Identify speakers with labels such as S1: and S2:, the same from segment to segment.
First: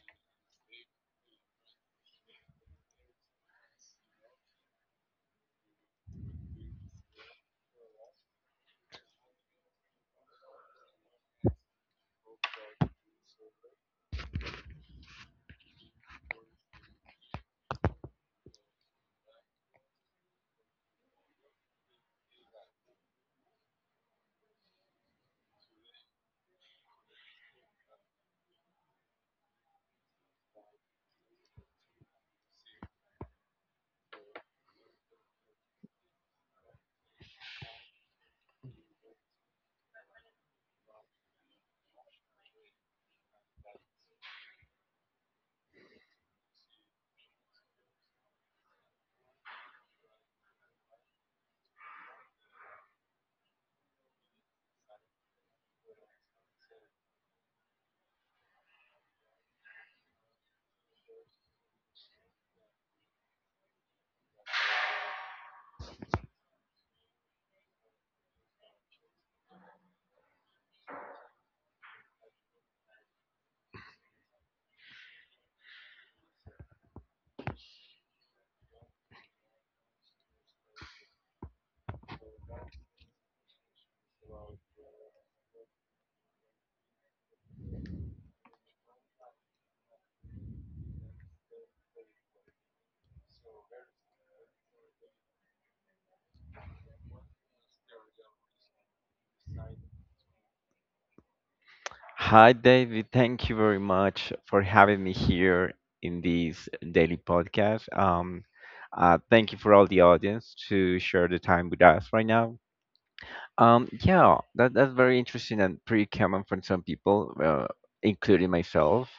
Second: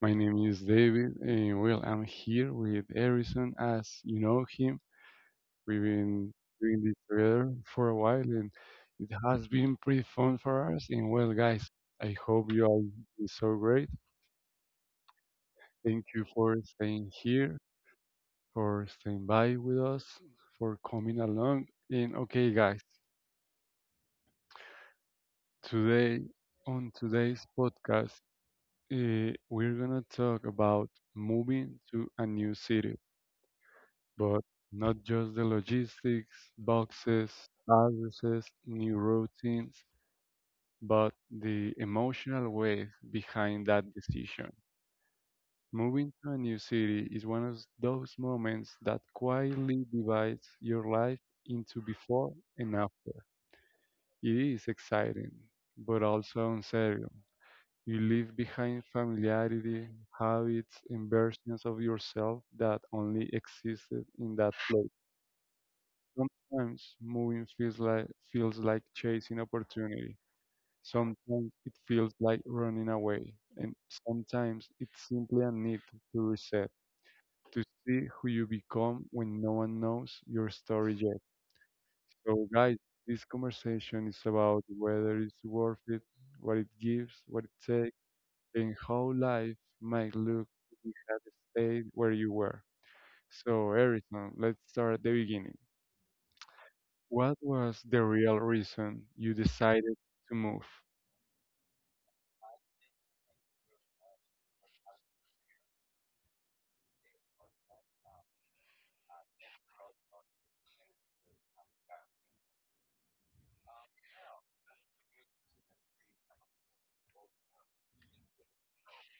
S1: My name is David, and well, I'm here with Harrison. As you know him, we've been doing this together for a while, and it has been pretty fun for us. And well, guys, I hope you all been so great. Thank you for staying here, for staying by with us, for coming along. And okay, guys, today on today's podcast. We're gonna talk about moving to a new city, but not just the logistics, boxes, addresses, new routines, but the emotional weight behind that decision. Moving to a new city is one of those moments that quietly divides your life into before and after. It is exciting, but also uncertain. You leave behind familiarity, habits, and versions of yourself that only existed in that place. Sometimes moving feels like chasing opportunity. Sometimes it feels like running away, and sometimes it's simply a need to reset, to see who you become when no one knows your story yet. So, guys, this conversation is about whether it's worth it, what it gives, what it takes and how life might look if you had stayed where you were. So, Erickson, let's start at the beginning. What was the real reason you decided to move?
S2: Hi, David. Thank you very much for having me here in this daily podcast. Thank you for all the audience to share the time with us right now. Yeah, that's very interesting and pretty common for some people, including myself.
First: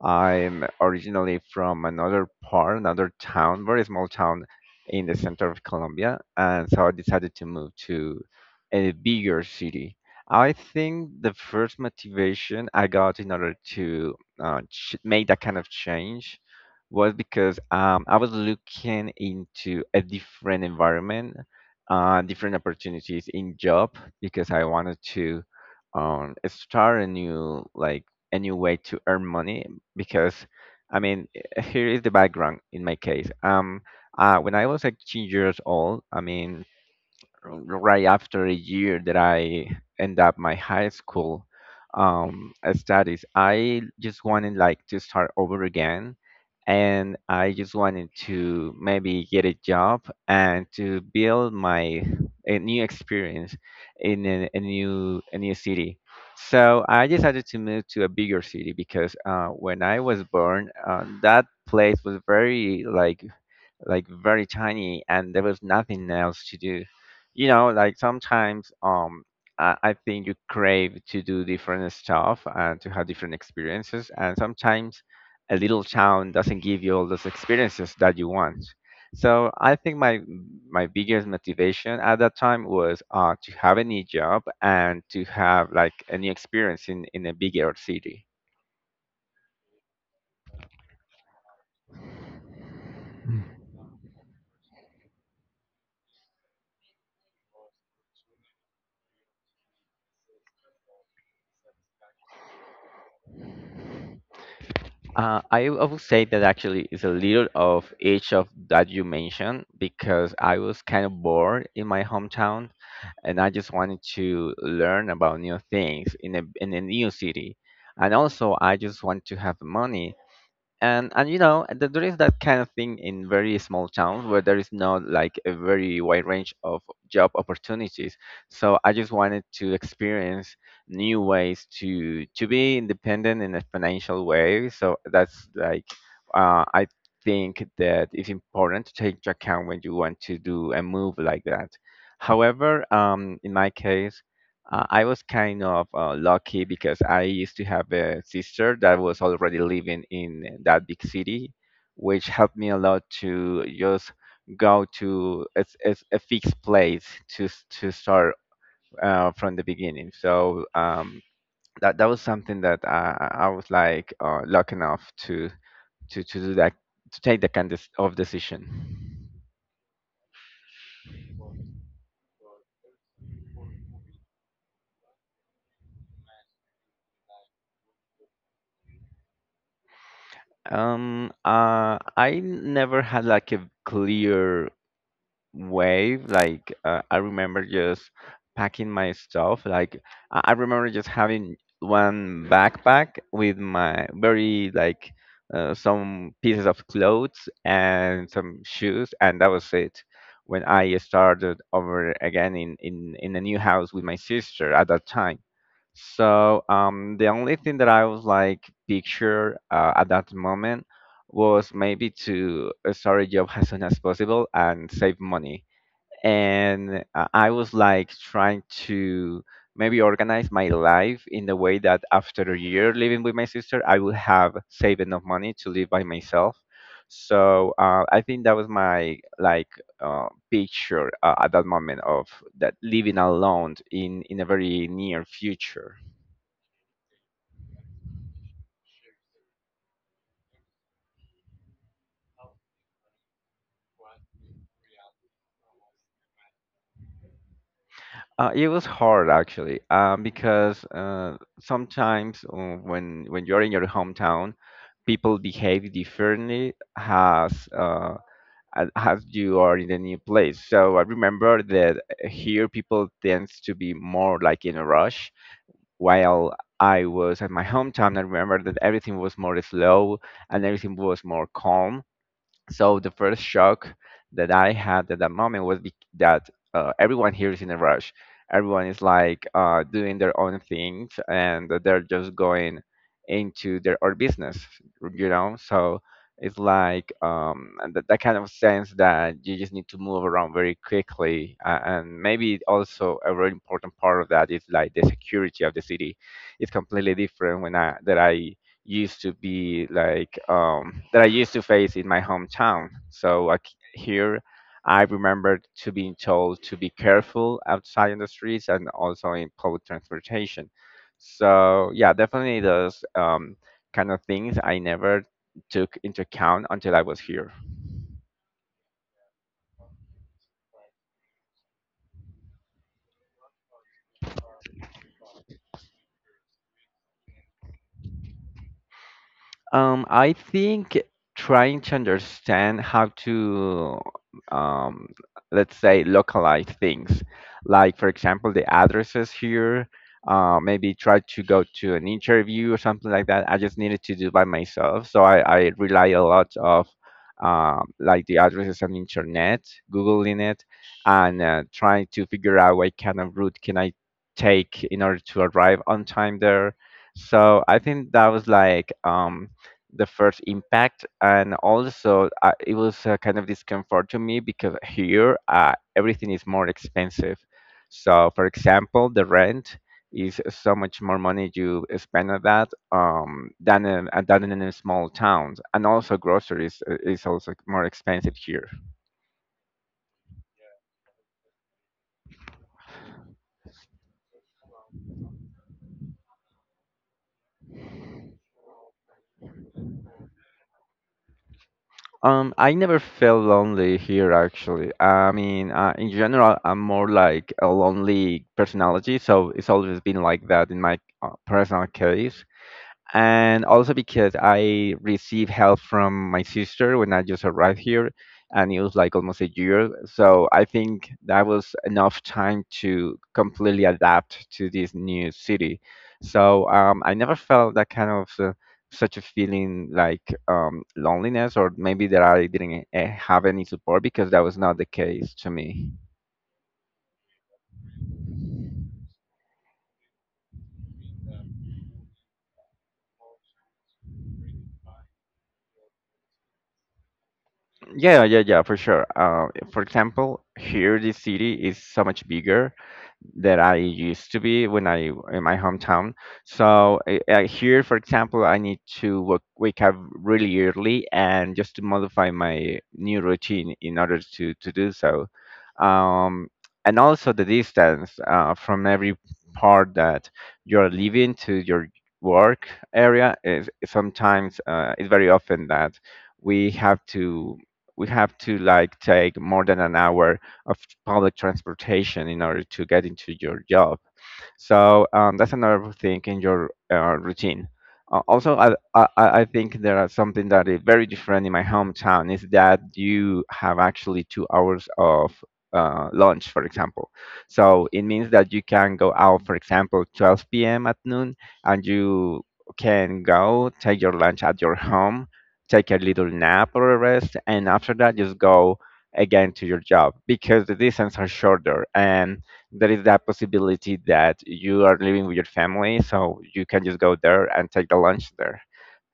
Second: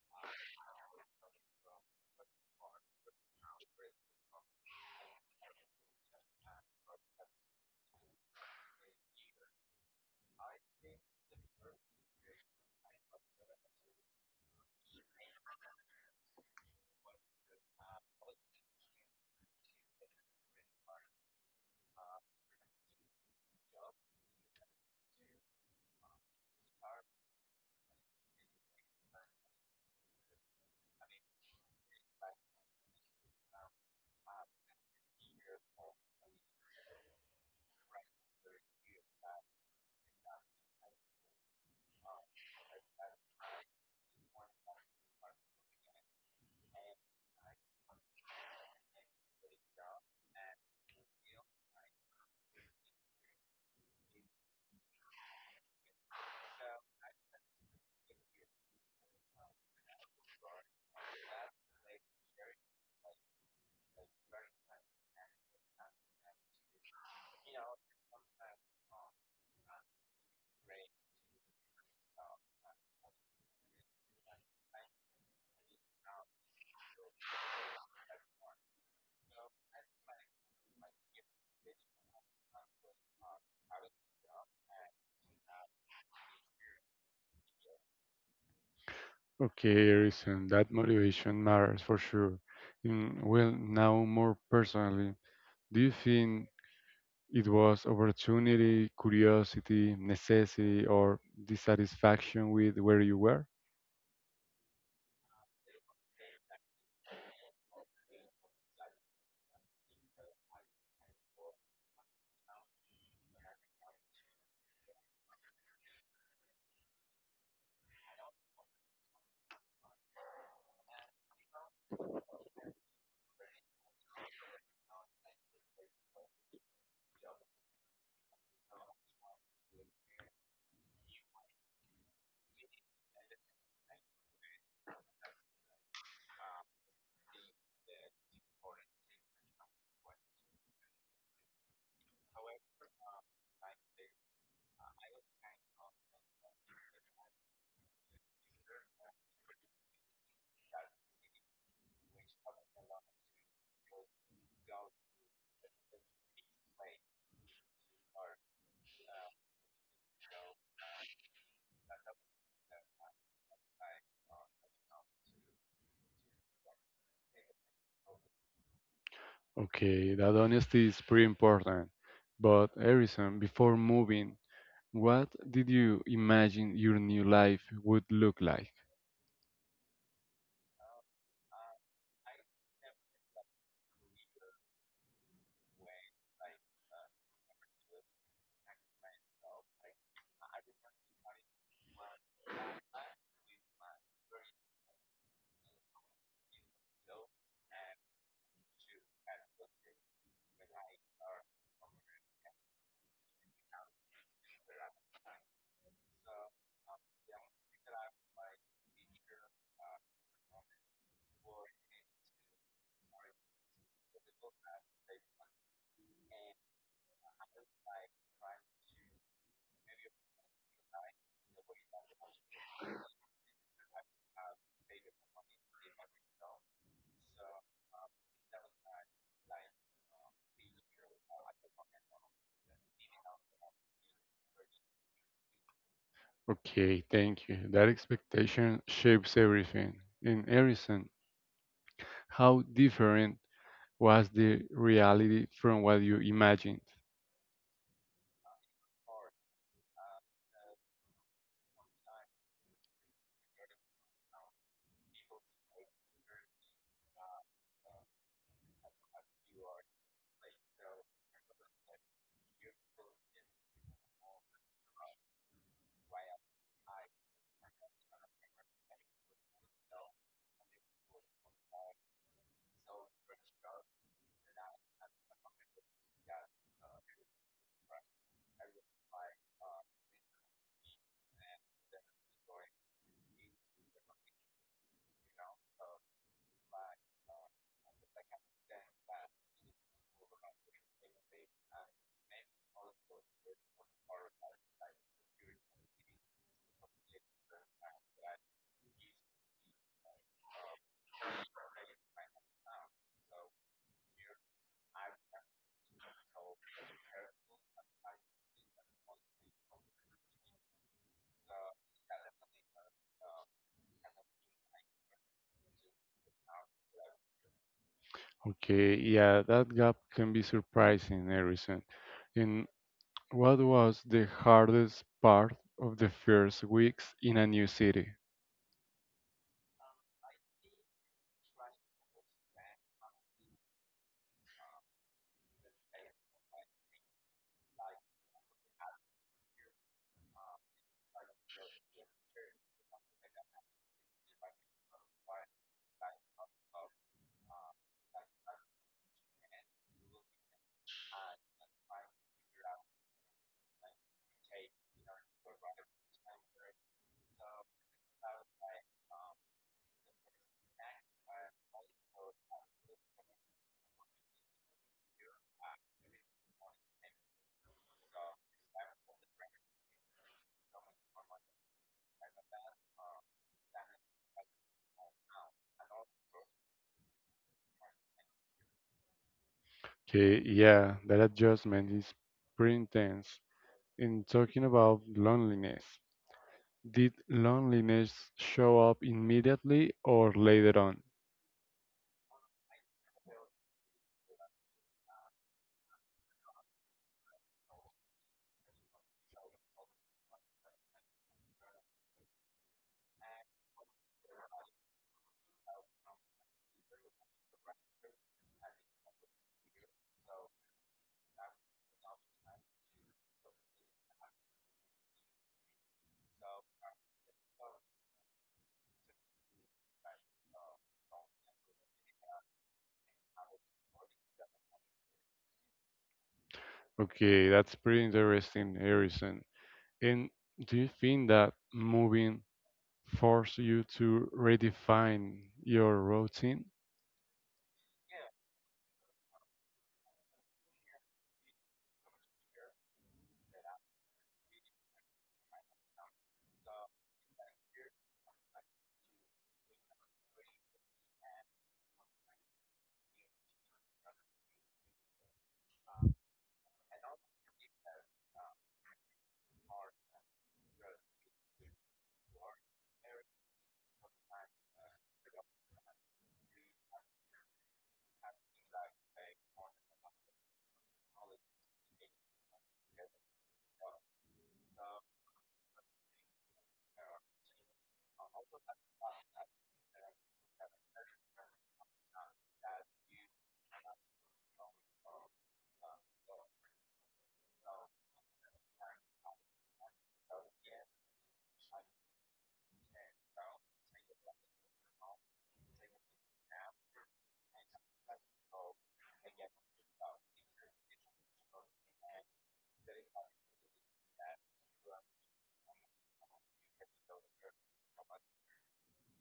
S2: I'm originally from another part, another town, very small town in the center of Colombia, and so I decided to move to a bigger city. I think the first motivation I got in order to ch make that kind of change was because I was looking into a different environment, different opportunities in job because I wanted to, start a new, like a new way to earn money because, I mean here is the background in my case. When I was like 18 years old, I mean right after a year that I end up my high school studies, I just wanted like to start over again, and I just wanted to maybe get a job and to build my a new experience in a new city. So I decided to move to a bigger city because, when I was born, that place was very like very tiny and there was nothing else to do, you know, like sometimes, I think you crave to do different stuff and to have different experiences, and sometimes a little town doesn't give you all those experiences that you want. So I think my, my biggest motivation at that time was, to have a new job and to have like a new experience in a bigger city.
S1: Okay, Erickson, that motivation matters for sure. Mm, well, now more personally, do you think it was opportunity, curiosity, necessity, or dissatisfaction with where you were?
S2: I would say that actually it's a little of each of that you mentioned, because I was kind of bored in my hometown and I just wanted to learn about new things in a new city, and also I just want to have money. And you know, there is that kind of thing in very small towns where there is not like a very wide range of job opportunities. So I just wanted to experience new ways to be independent in a financial way. So that's like, I think that it's important to take into account when you want to do a move like that. However, in my case, I was kind of lucky because I used to have a sister that was already living in that big city, which helped me a lot to just go to a fixed place to to start from the beginning. So that was something that I was like lucky enough to to do that, to take that kind of decision.
S1: Okay, that honesty is pretty important. But Harrison, before moving, what did you imagine your new life would look like?
S2: I never had like a clear wave. Like, I remember just packing my stuff. Like I remember just having one backpack with my very like, some pieces of clothes and some shoes, and that was it. When I started over again in a new house with my sister at that time. So the only thing that I was like picture, at that moment was maybe to, start a job as soon as possible and save money. And I was like trying to maybe organize my life in the way that after a year living with my sister, I would have saved enough money to live by myself. So I think that was my, like, picture, at that moment of that living alone in a very near future.
S1: Okay, thank you. That expectation shapes everything. In Harrison, how different was the reality from what you imagined?
S2: It was hard actually, because, sometimes, when you're in your hometown, people behave differently as, as you are in a new place. So I remember that here people tends to be more like in a rush. While I was at my hometown, I remember that everything was more slow and everything was more calm. So the first shock that I had at that moment was that, everyone here is in a rush. Everyone is like, doing their own things and that they're just going into their own business, you know? So it's like, and that, that kind of sense that you just need to move around very quickly. And maybe also a very important part of that is like the security of the city. It's completely different when that I used to be like, that I used to face in my hometown. So like, here, I remember to being told to be careful outside in the streets and also in public transportation. So yeah, definitely those, kind of things I never took into account until I was here.
S1: Okay, yeah, that gap can be surprising, Harrison. And what was the hardest part of the first weeks in a new city?
S2: I think trying to understand how to, um, let's say, localize things, like for example, the addresses here, maybe try to go to an interview or something like that. I just needed to do by myself, so I rely a lot of, like the addresses on internet, googling it, and trying to figure out what kind of route can I take in order to arrive on time there. So I think that was like, the first impact, and also, it was, kind of discomfort to me, because here, everything is more expensive. So for example, the rent is so much more money you spend on that, than, than in a small towns, and also groceries, is also more expensive here.
S1: Okay, yeah, that adjustment is pretty intense. In talking about loneliness, did loneliness show up immediately or later on?
S2: Um, I never felt lonely here actually. I mean, in general, I'm more like a lonely personality, so it's always been like that in my, personal case. And also, because I received help from my sister when I just arrived here, and it was like almost a year. So I think that was enough time to completely adapt to this new city. So I never felt that kind of, such a feeling like, loneliness, or maybe that I didn't, have any support, because that was not the case to me.
S1: Okay, that's pretty interesting, Harrison. And do you think that moving forced you to redefine your routine?
S2: Yeah, yeah, yeah, for sure. For example, here this city is so much bigger that I used to be when I in my hometown. So here, for example, I need to wake up really early and just to modify my new routine in order to do so. Um, and also the distance, from every part that you're living to your work area is sometimes, it's very often that we have to we have to like take more than an hour of public transportation in order to get into your job. So that's another thing in your, routine. Also, I think there are something that is very different in my hometown is that you have actually 2 hours of, lunch, for example. So it means that you can go out, for example, 12 p.m. at noon, and you can go take your lunch at your home, take a little nap or a rest, and after that, just go again to your job, because the distance are shorter and there is that possibility that you are living with your family, so you can just go there and take the lunch there.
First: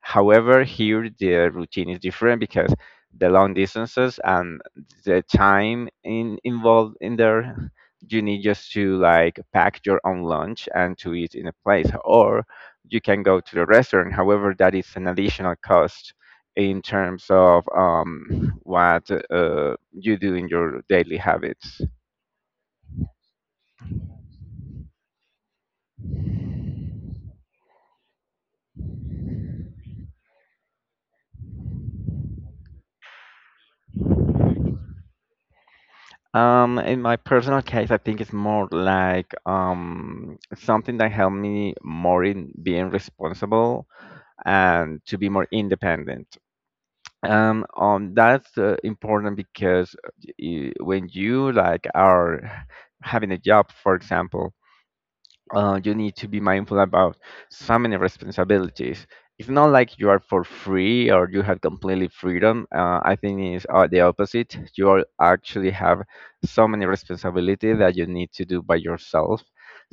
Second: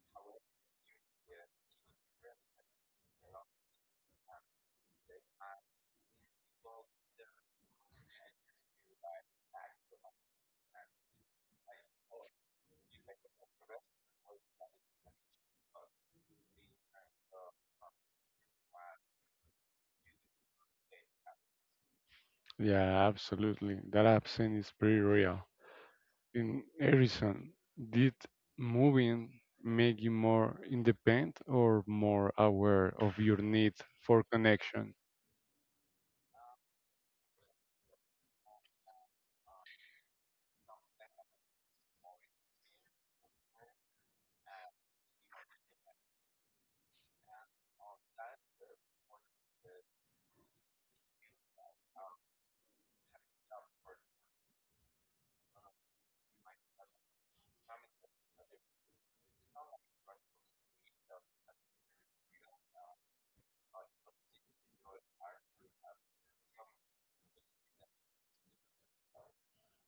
S2: However, here the routine is different because the long distances and the time involved in there, you need just to like pack your own lunch and to eat in a place, or you can go to the restaurant. However, that is an additional cost in terms of, what, you do in your daily habits.
S1: Yeah, absolutely. That absence is pretty real. In Harrison, did moving make you more independent or more aware of your need for connection?
S2: In my personal case, I think it's more like, something that helped me more in being responsible and to be more independent. That's, important, because, when you like are having a job, for example, you need to be mindful about so many responsibilities. It's not like you are for free or you have completely freedom. I think it's, the opposite. You are actually have so many responsibilities that you need to do by yourself.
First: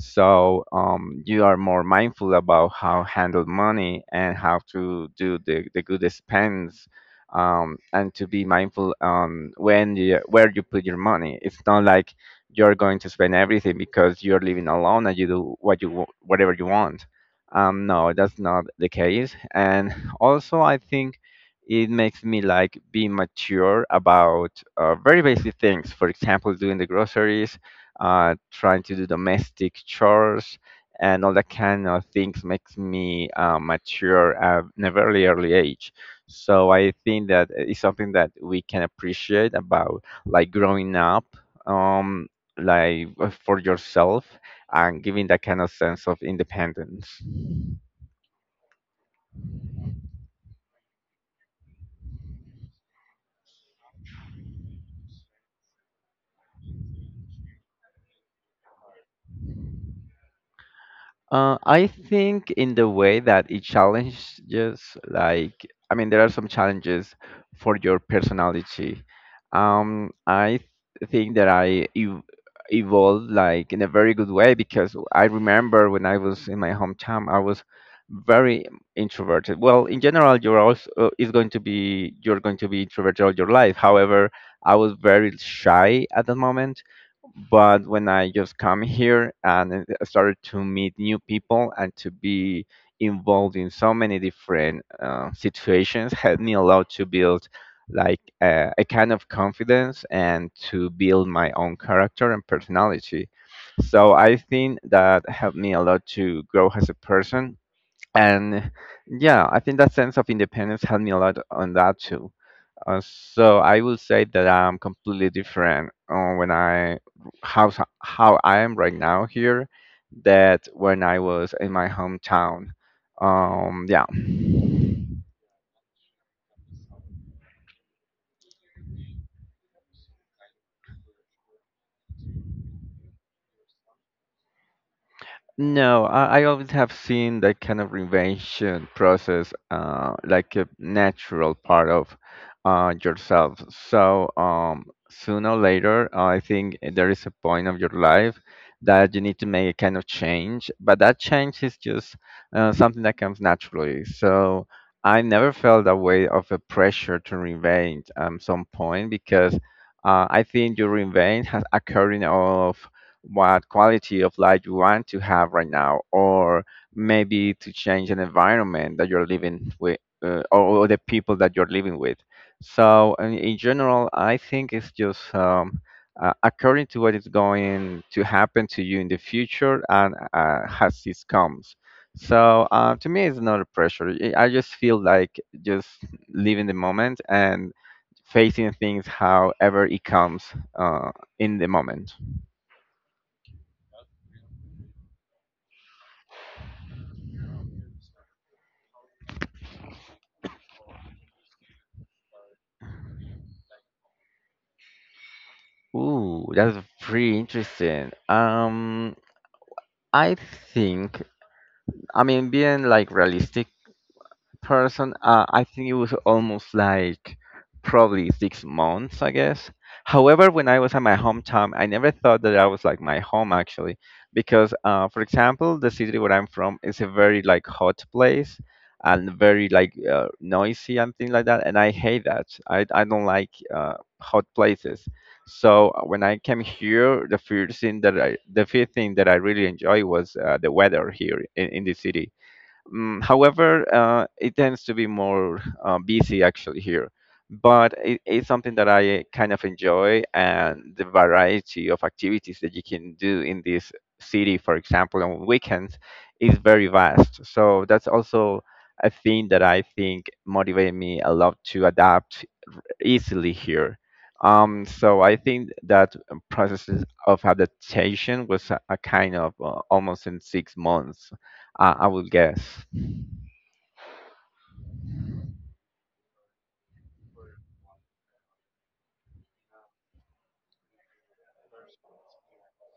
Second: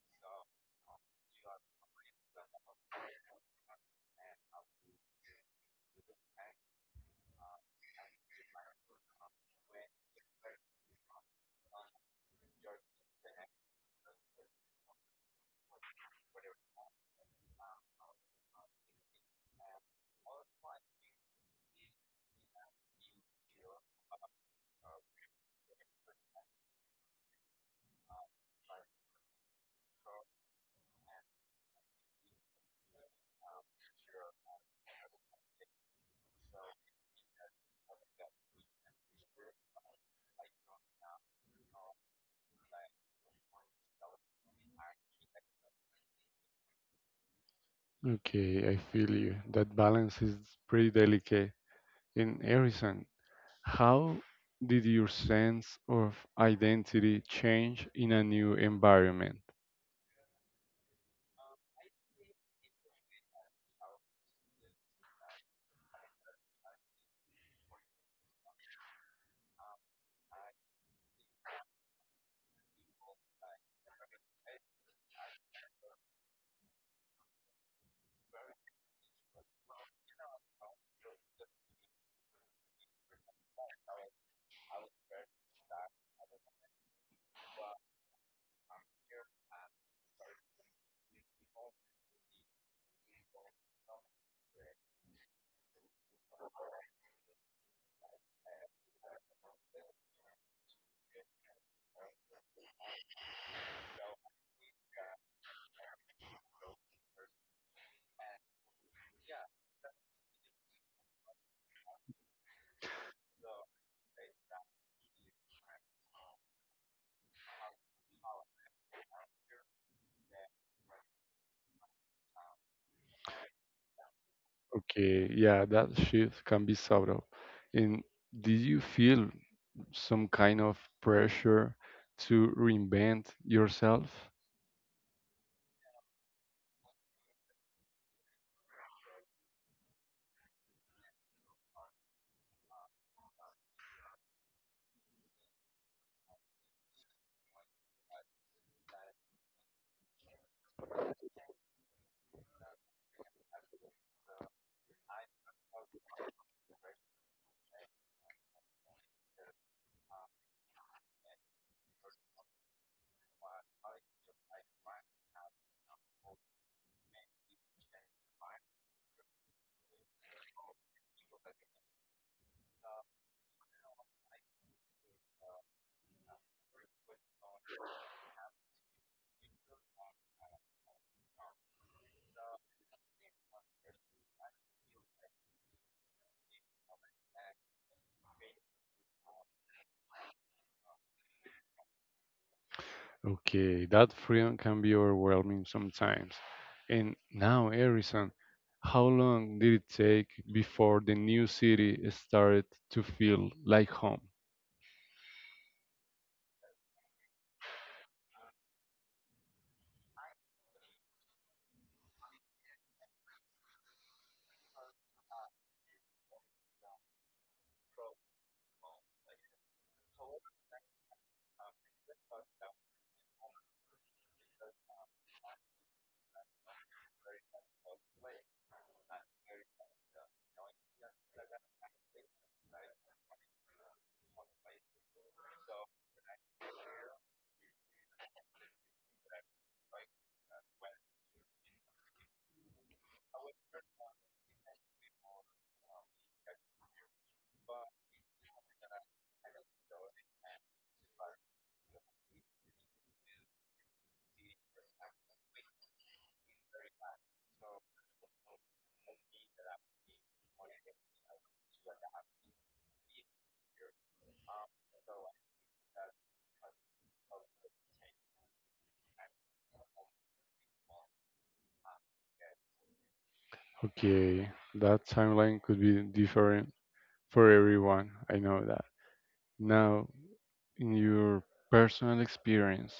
S2: So you are more mindful about how handle money and how to do the good expense, and to be mindful, when you, where you put your money. It's not like you're going to spend everything because you're living alone and you do what you whatever you want. No, that's not the case. And also, I think it makes me like be mature about, very basic things. For example, doing the groceries, trying to do domestic chores, and all that kind of things makes me, mature at a very early age. So I think that it's something that we can appreciate about like growing up. Um, for yourself and giving that kind of sense of independence.
S1: Okay, I feel you. That balance is pretty delicate. In Harrison, how did your sense of identity change in a new environment?
S2: I think in the way that it challenges, I mean, there are some challenges for your personality. I think that I evolved like in a very good way because I remember when I was in my hometown, I was very introverted. Well, in general, you're also is going to be you're going to be introverted all your life. However, I was very shy at the moment, but when I just come here and I started to meet new people and to be involved in so many different situations helped me a lot to build a kind of confidence and to build my own character and personality. So I think that helped me a lot to grow as a person. And yeah, I think that sense of independence helped me a lot on that too. So I will say that I'm completely different on when I how how I am right now here that when I was in my hometown. Yeah.
S1: Okay, yeah, that shift can be subtle. And did you feel some kind of pressure to reinvent yourself?
S2: No, I always have seen that kind of reinvention process like a natural part of yourself. So sooner or later, I think there is a point of your life that you need to make a kind of change, but that change is just something that comes naturally. So I never felt that way of a pressure to reinvent at some point because I think your reinvent has occurred in all of what quality of life you want to have right now, or maybe to change an environment that you're living with, or the people that you're living with. So, in general, I think it's just according to what is going to happen to you in the future, and as this comes. So, to me, it's not a pressure. I just feel like just living the moment and facing things however it comes uh, in the moment.
S1: Okay, that freedom can be overwhelming sometimes. And now, Harrison, how long did it take before the new city started to feel like home?
S2: Ooh, that's pretty interesting. I think, I mean, being like realistic, person, I think it was almost like probably 6 months, I guess. However, when I was at my hometown, I never thought that I was like my home actually, because for example, the city where I'm from is a very like hot place and very like noisy and things like that, and I hate that. I don't like hot places. So when I came here, the first thing that I really enjoy was the weather here in the city. Mm, however, it tends to be more busy actually here, but it's something that I kind of enjoy, and the variety of activities that you can do in this city, for example, on weekends, is very vast. So that's also a thing that I think motivated me a lot to adapt easily here. So I think that processes of adaptation was a kind of almost in 6 months, I would guess.
S1: Okay, that timeline could be different for everyone. I know that. Now, in your personal experience,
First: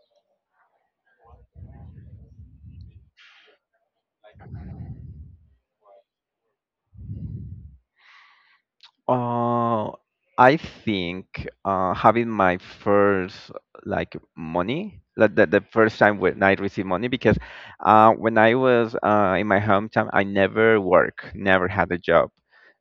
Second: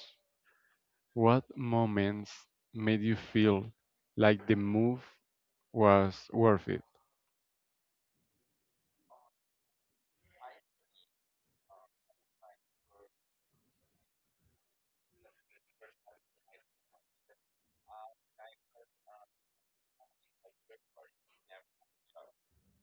S1: what moments made you feel like the move was worth it?
S2: Uh, I think having my first like money, like the first time when I received money, because when I was in my hometown, I never work, never had a job.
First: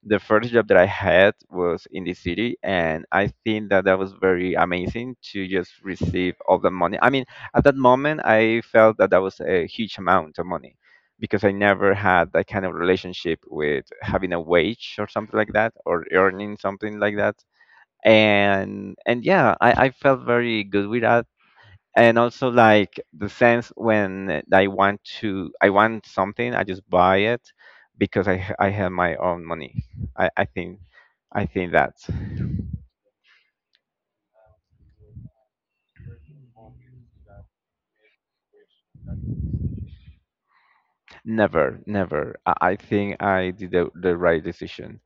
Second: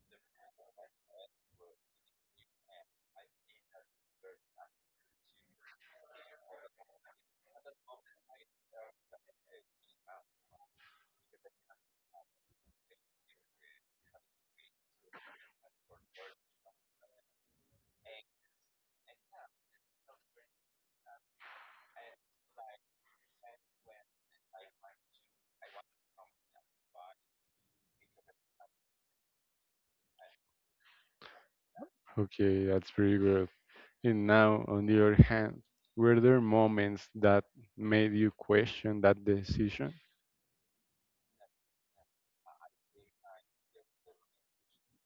S2: The first job that I had was in the city, and I think that that was very amazing to just receive all the money. I mean, at that moment, I felt that that was a huge amount of money because I never had that kind of relationship with having a wage or something like that, or earning something like that. And yeah, I felt very good with that. And also like the sense when I want something, I just buy it because I have my own money. I, I think I think that.
S1: Okay, that's pretty good. And now, on the other hand, were there moments that made you question that decision?
S2: Never, never. I think I did the right decision.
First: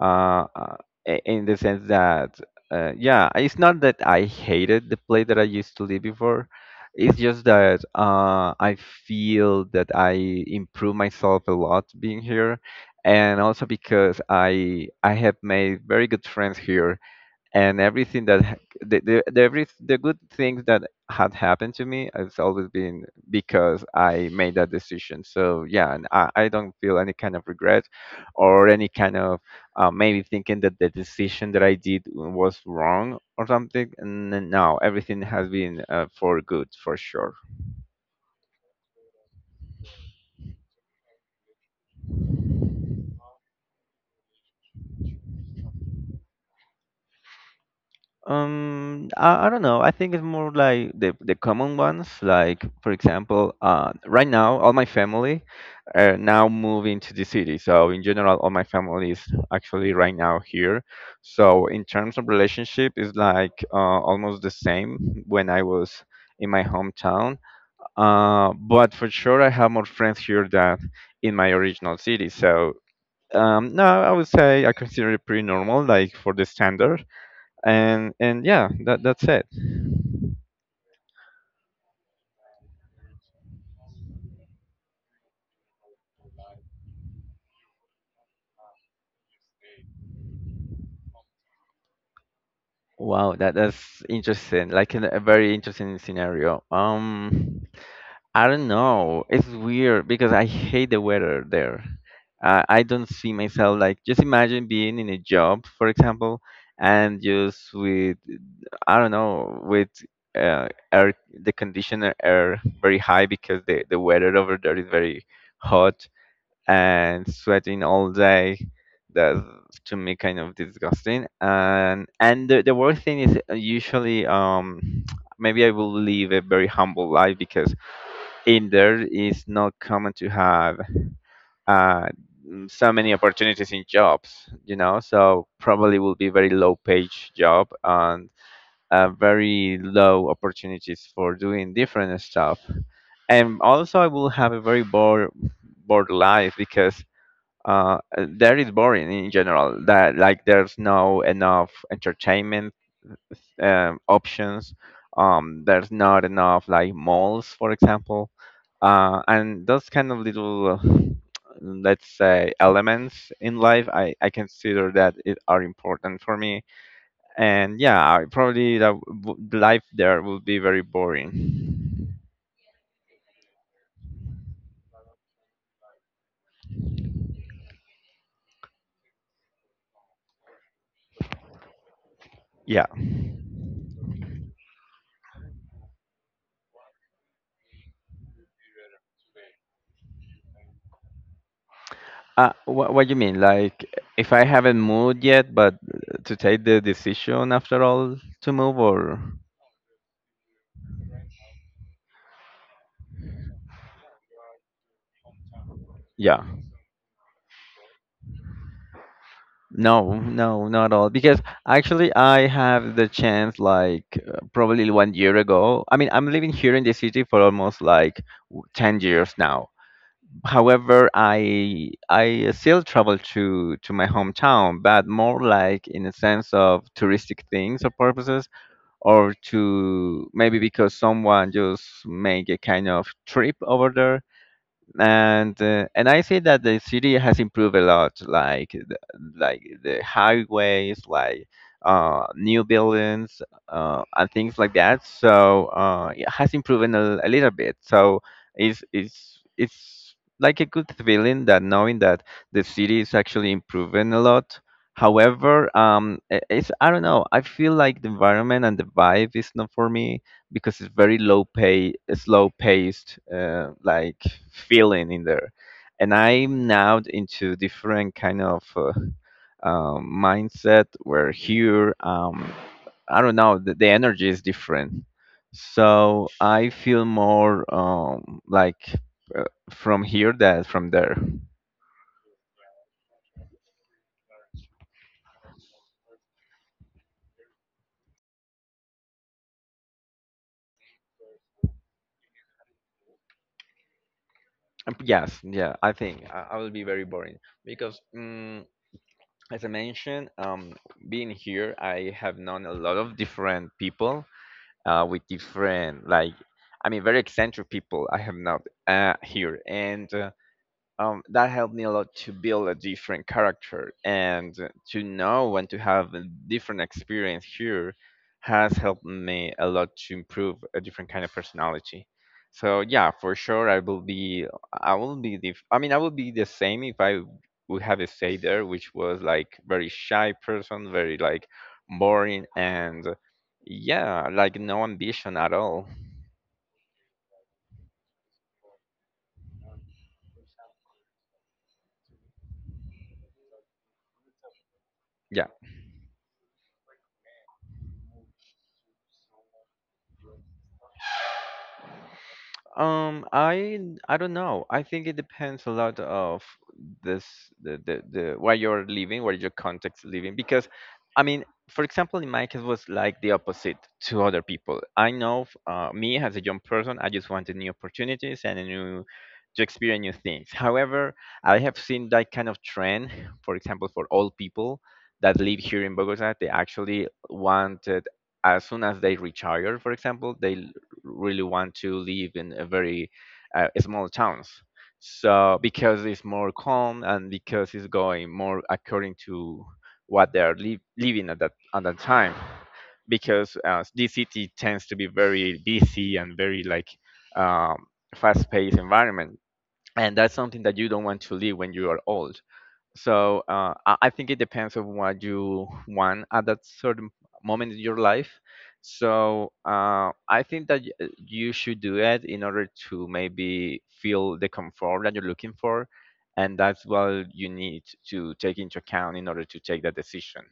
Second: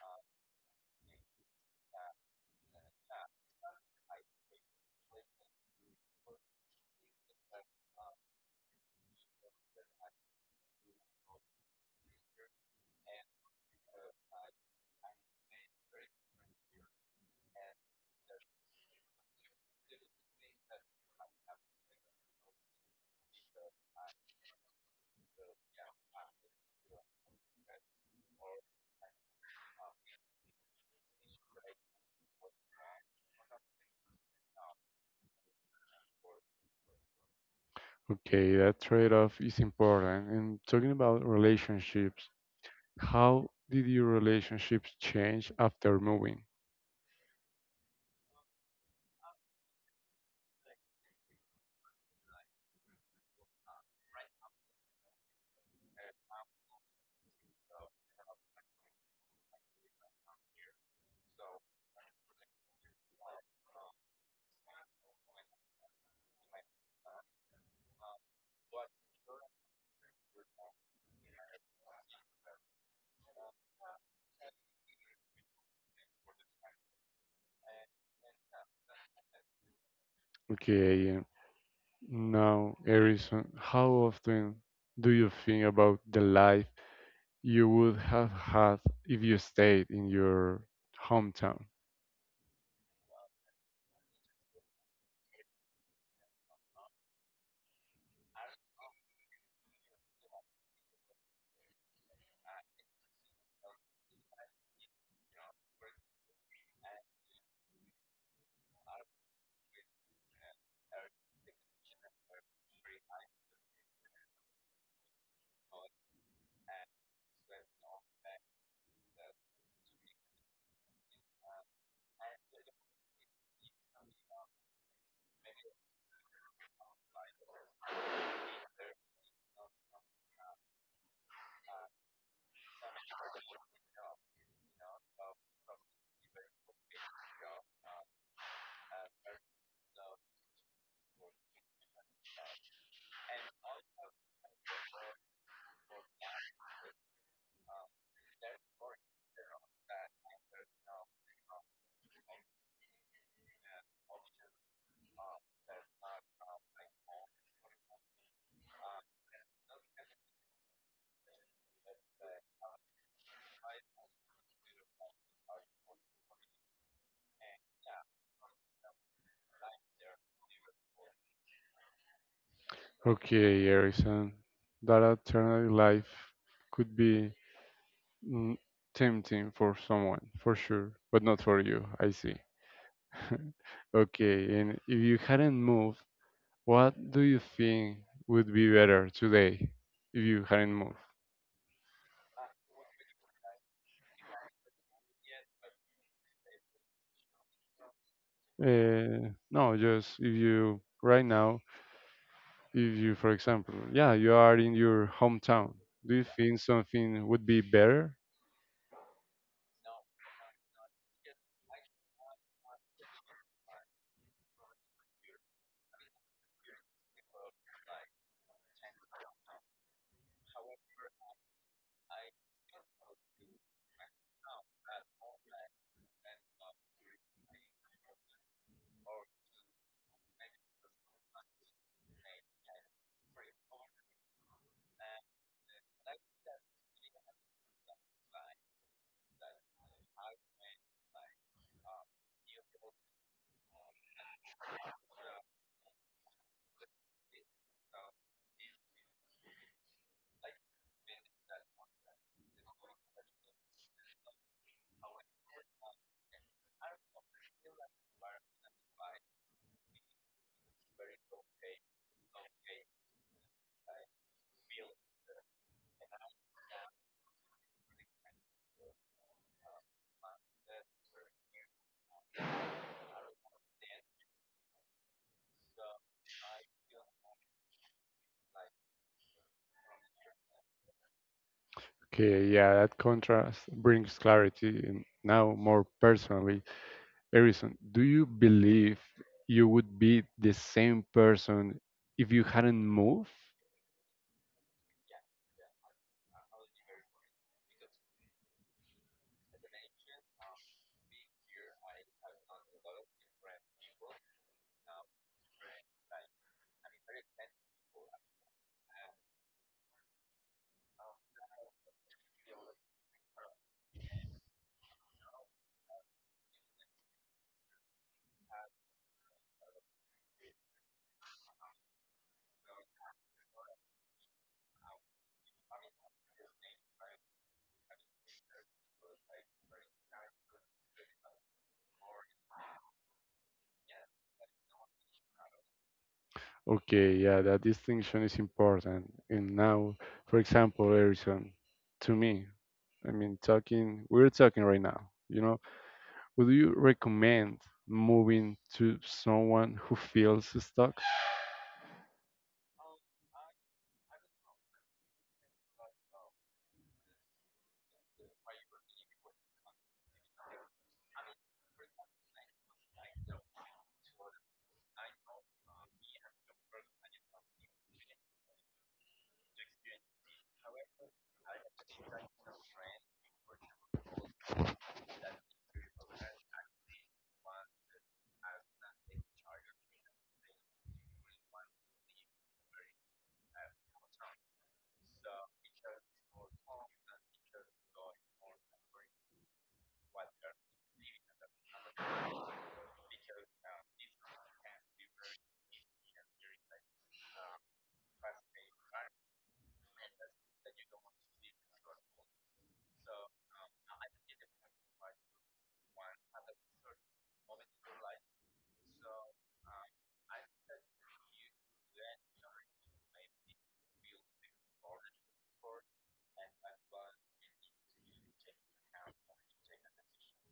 S2: Uh, uh, in the sense that, yeah, it's not that I hated the place that I used to live before. It's just that I feel that I improve myself a lot being here, and also because I have made very good friends here, and everything the good things that had happened to me has always been because I made that decision. So yeah, and I don't feel any kind of regret or any kind of maybe thinking that the decision that I did was wrong or something. And then, no, everything has been for good for sure.
S1: Okay, that trade-off is important. And talking about relationships, how did your relationships change after moving?
S2: I don't know. I think it's more like the common ones. Like for example, right now all my family are now moving to the city. So in general, all my family is actually right now here. So in terms of relationship, it's like almost the same when I was in my hometown. But for sure, I have more friends here than in my original city. So no, I would say I consider it pretty normal, like for the standard, and yeah, that that's it.
S1: Okay, now, Harrison, how often do you think about the life you would have had if you stayed in your hometown?
S2: Wow, that that's interesting, like in a very interesting scenario. I don't know, it's weird because I hate the weather there. I don't see myself like just imagine being in a job, for example, and just with, I don't know, with uh, air, the conditioner air very high because the weather over there is very hot and sweating all day. That's to me kind of disgusting. And the worst thing is usually maybe I will live a very humble life because in there is not common to have uh so many opportunities in jobs, you know. So probably will be very low page job, and very low opportunities for doing different stuff. And also I will have a very bored life because that is boring in general. That like there's no enough entertainment options. There's not enough like malls, for example, and those kind of little, let's say, elements in life. I consider that it are important for me. And yeah, probably the life there will be very boring.
S1: Okay, Harrison, that alternative life could be mm, tempting for someone, for sure, but not for you, I see.
S2: Yeah.
S1: Okay, and if you hadn't moved, what do you think would be better today if you hadn't moved?
S2: What you mean? Like, if I haven't moved yet, but to take the decision after all to move, or
S1: No, just if you right now, if you, for example, yeah, you are in your hometown. Do you
S2: yeah,
S1: think something would be better?
S2: no, no, not all. Because actually, I have the chance, like, probably one year ago. I mean, I'm living here in the city for almost like 10 years now. However, I still travel to my hometown, but more like in a sense of touristic things or purposes, or to maybe because someone just make a kind of trip over there, and I say that the city has improved a lot, like like the highways, like new buildings, and things like that. So it has improved a little bit. So it's like a good feeling that knowing that the city is actually improving a lot. However, it's I don't know. I feel like the environment and the vibe is not for me because it's very low pay, slow paced, like feeling in there. And I'm now into different kind of mindset where here, I don't know, the energy is different. So I feel more uh, from here than from there.
S1: Okay, yeah, that contrast brings clarity. And now, more personally, Erison, do you believe you would be the same person if you hadn't moved?
S2: Yes, yeah, I think I will be very boring because, as I mentioned, being here, I have known a lot of different people, with different like, I mean very eccentric people I have not here, and that helped me a lot to build a different character, and to know and to have a different experience here has helped me a lot to improve a different kind of personality. So yeah, for sure I will be the I mean I will be the same if I would have stayed there, which was like very shy person, very like boring, and yeah, like no ambition at all.
S1: Okay, yeah, that distinction is important. And now, for example, Erison, to me, I mean, talking, we're talking right now, you
S2: Yeah.
S1: know, would you recommend moving to someone who feels stuck?
S2: I I don't know. I think it depends a lot of this the where you're living, where your context living. Because, I mean, for example, in my case was like the opposite to other people. I know, me as a young person, I just wanted new opportunities and a new to experience new things. However, I have seen that kind of trend. For example, for old people that live here in Bogota, they actually wanted as soon as they retire, for example, they really want to live in a very small towns. So because it's more calm and because it's going more according to what they are living at that time. Because this city tends to be very busy and very like um, fast-paced environment, and that's something that you don't want to live when you are old. So I think it depends on what you want at that certain moment in your life. So I think that you should do it in order to maybe feel the comfort that you're looking for, and that's what you need to take into account in order to take that decision.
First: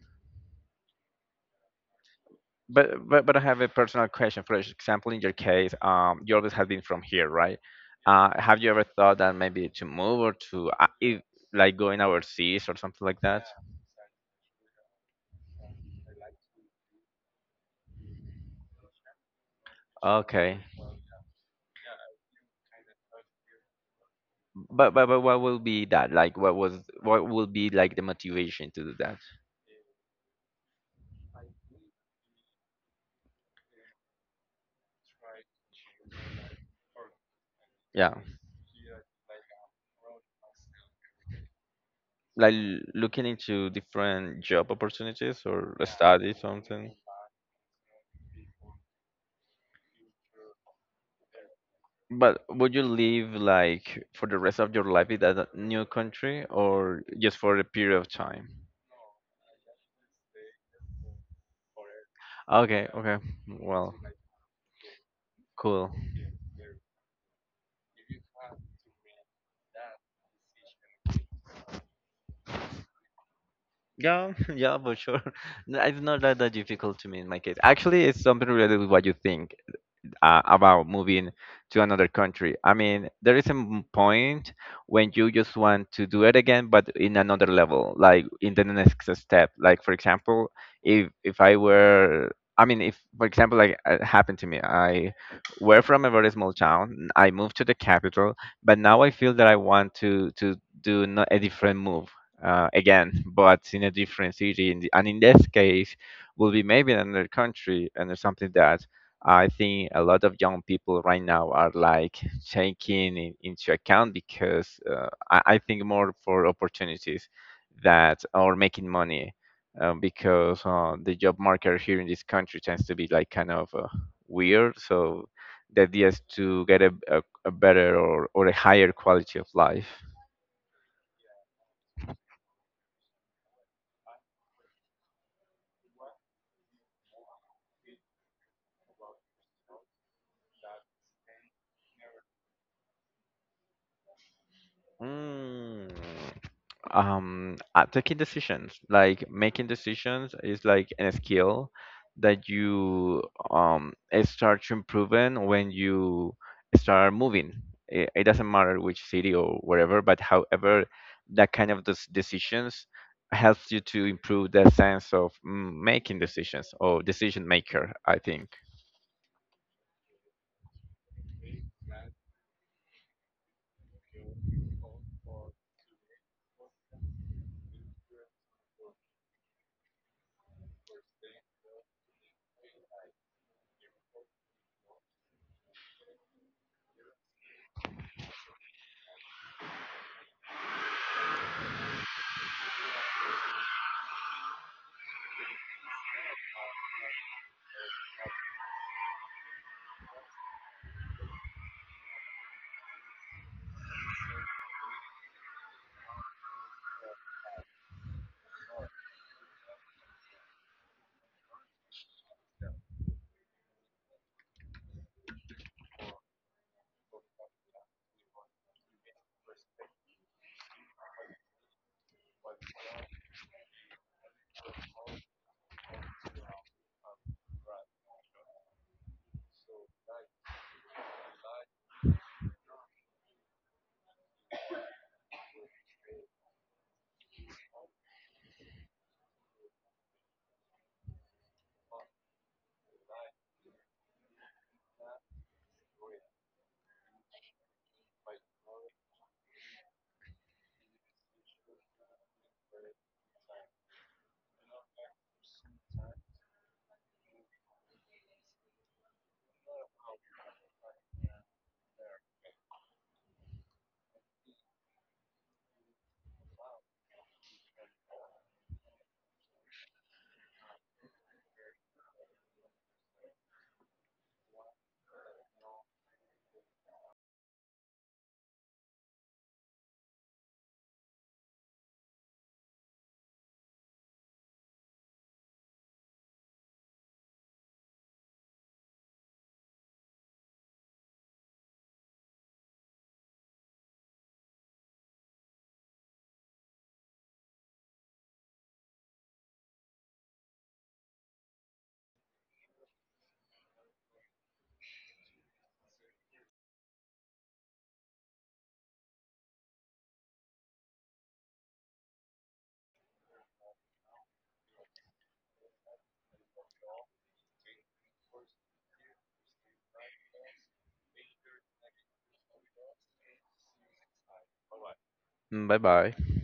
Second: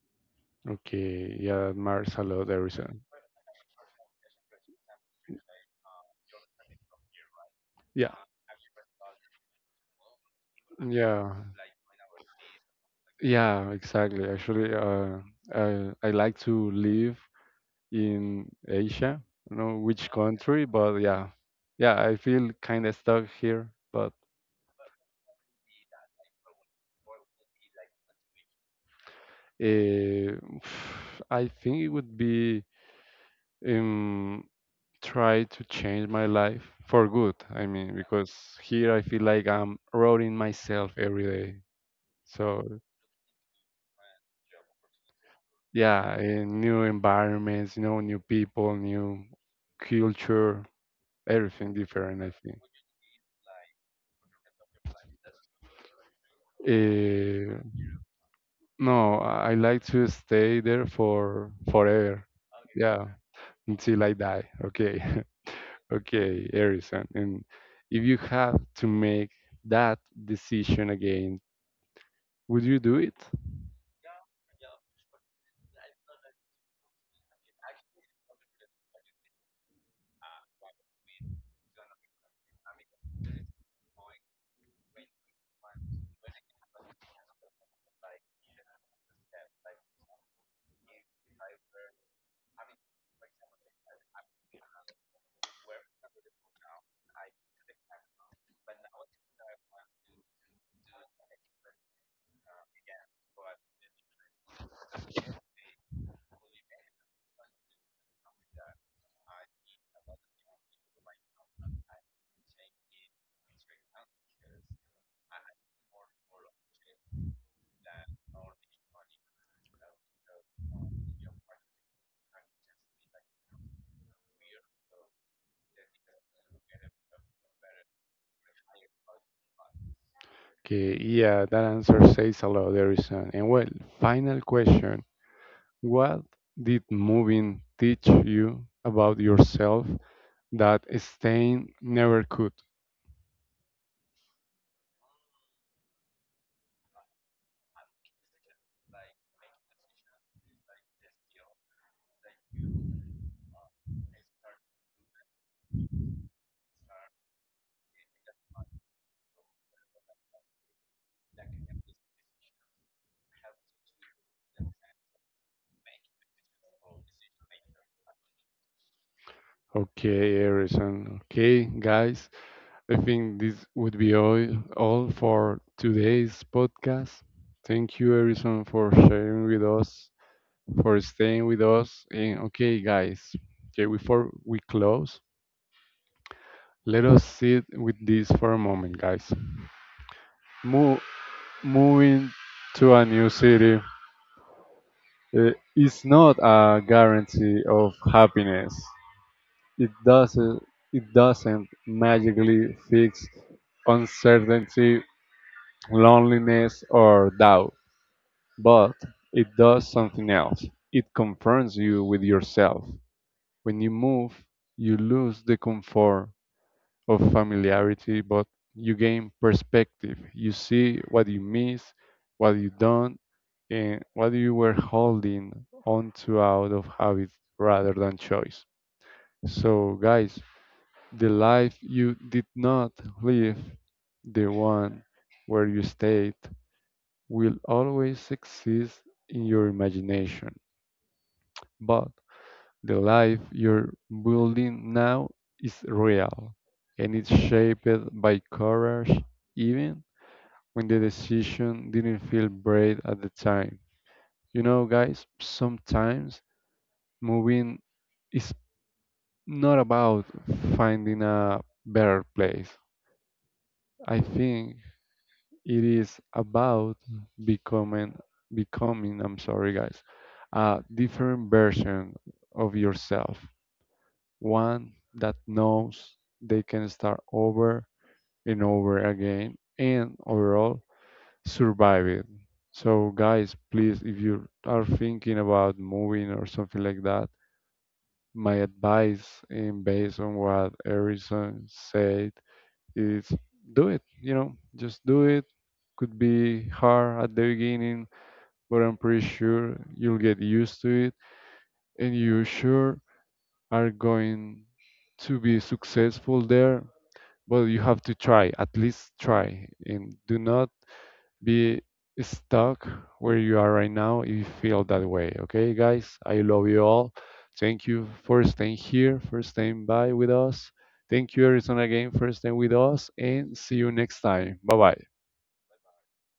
S1: Okay, yeah, that matters a lot, Erison.
S2: But I have a personal question. For example, in your case, you always have been from here, right?
S1: Yeah,
S2: Have you ever thought that maybe to move or to if,
S1: yeah,
S2: like going overseas or something like that?
S1: yeah, exactly. Actually, I like to live in Asia, I don't know which
S2: Okay.
S1: country, but yeah, yeah, I feel kind of stuck here, but
S2: But what will be that? Like what will be like the motivation to do that?
S1: eh, I think it would be um, try to change my life for good. I mean,
S2: Yeah.
S1: because here I feel like I'm rotting myself every day.
S2: Like
S1: So
S2: looking into different job opportunities or
S1: yeah,
S2: study
S1: in new
S2: something.
S1: environments, you know, new people, new culture, everything different. I
S2: But
S1: think.
S2: would you live like for the rest of your life in that new country or just
S1: Eh,
S2: for a period of time?
S1: no, I like to stay there for forever.
S2: Okay,
S1: Yeah.
S2: okay. Well,
S1: Until I die. Okay.
S2: cool.
S1: Okay, Harrison. And if you have to make that decision again, would you do it?
S2: Yeah, yeah, for sure. No, it's not that difficult to me in my case. Actually, it's something related with what you think about moving to another country. I mean, there is a point when you just want to do it again, but in another level, like in the next step. Like for example, if I were, I mean, if for example, like it happened to me, I were from a very small town. I moved to the capital, but now I feel that I want to do a different move again, but in a different city. And in this case, will be maybe another country and or something that. I think a lot of young people right now are like taking into account because I think more for opportunities that are making money because the job market here in this country tends to be like kind of weird. So the idea is to get a better, or a higher quality of life.
S1: Okay, yeah, that answer says a lot, Harrison. And well, final question. What did moving teach you about yourself that staying never could?
S2: Mm. Taking decisions, like making decisions is like a skill that you um start to improving when you start moving. It doesn't matter which city or wherever, but however that kind of decisions helps you to improve the sense of making decisions or decision maker, I think.
S1: Okay, Harrison. Okay, guys, I think this would be all for today's podcast. Thank you, everyone, for sharing with us, for staying with us. And okay, guys, okay, before we close, let us sit with this for a moment, guys. Mo- Moving to a new city uh, is not a guarantee of happiness. It doesn't. It doesn't magically fix uncertainty, loneliness, or doubt. But it does something else. It confronts you with yourself. When you move, you lose the comfort of familiarity, but you gain perspective. You see what you miss, what you don't, and what you were holding on to out of habit rather than choice. So, guys, the life you did not live, the one where you stayed, will always exist in your imagination. But the life you're building now is real and it's shaped by courage even when the decision didn't feel brave at the time. You know, guys, sometimes moving is not about finding a better place. I think it is about becoming I'm sorry guys, a different version of yourself. One that knows they can start over and over again and overall survive it. So, guys, please, if you are thinking about moving or something like that, my advice, and based on what Harrison said, is do it. You know, just do it. Could be hard at the beginning, but I'm pretty sure you'll get used to it, and you sure are going to be successful there. Well, you have to try, at least try, and do not be stuck where you are right now if you feel that way. Okay, guys, I love you all. Thank you for staying here, for staying by with us. Thank you, Arizona, again for staying with us, and see you next time. Bye bye.
S2: Bye bye.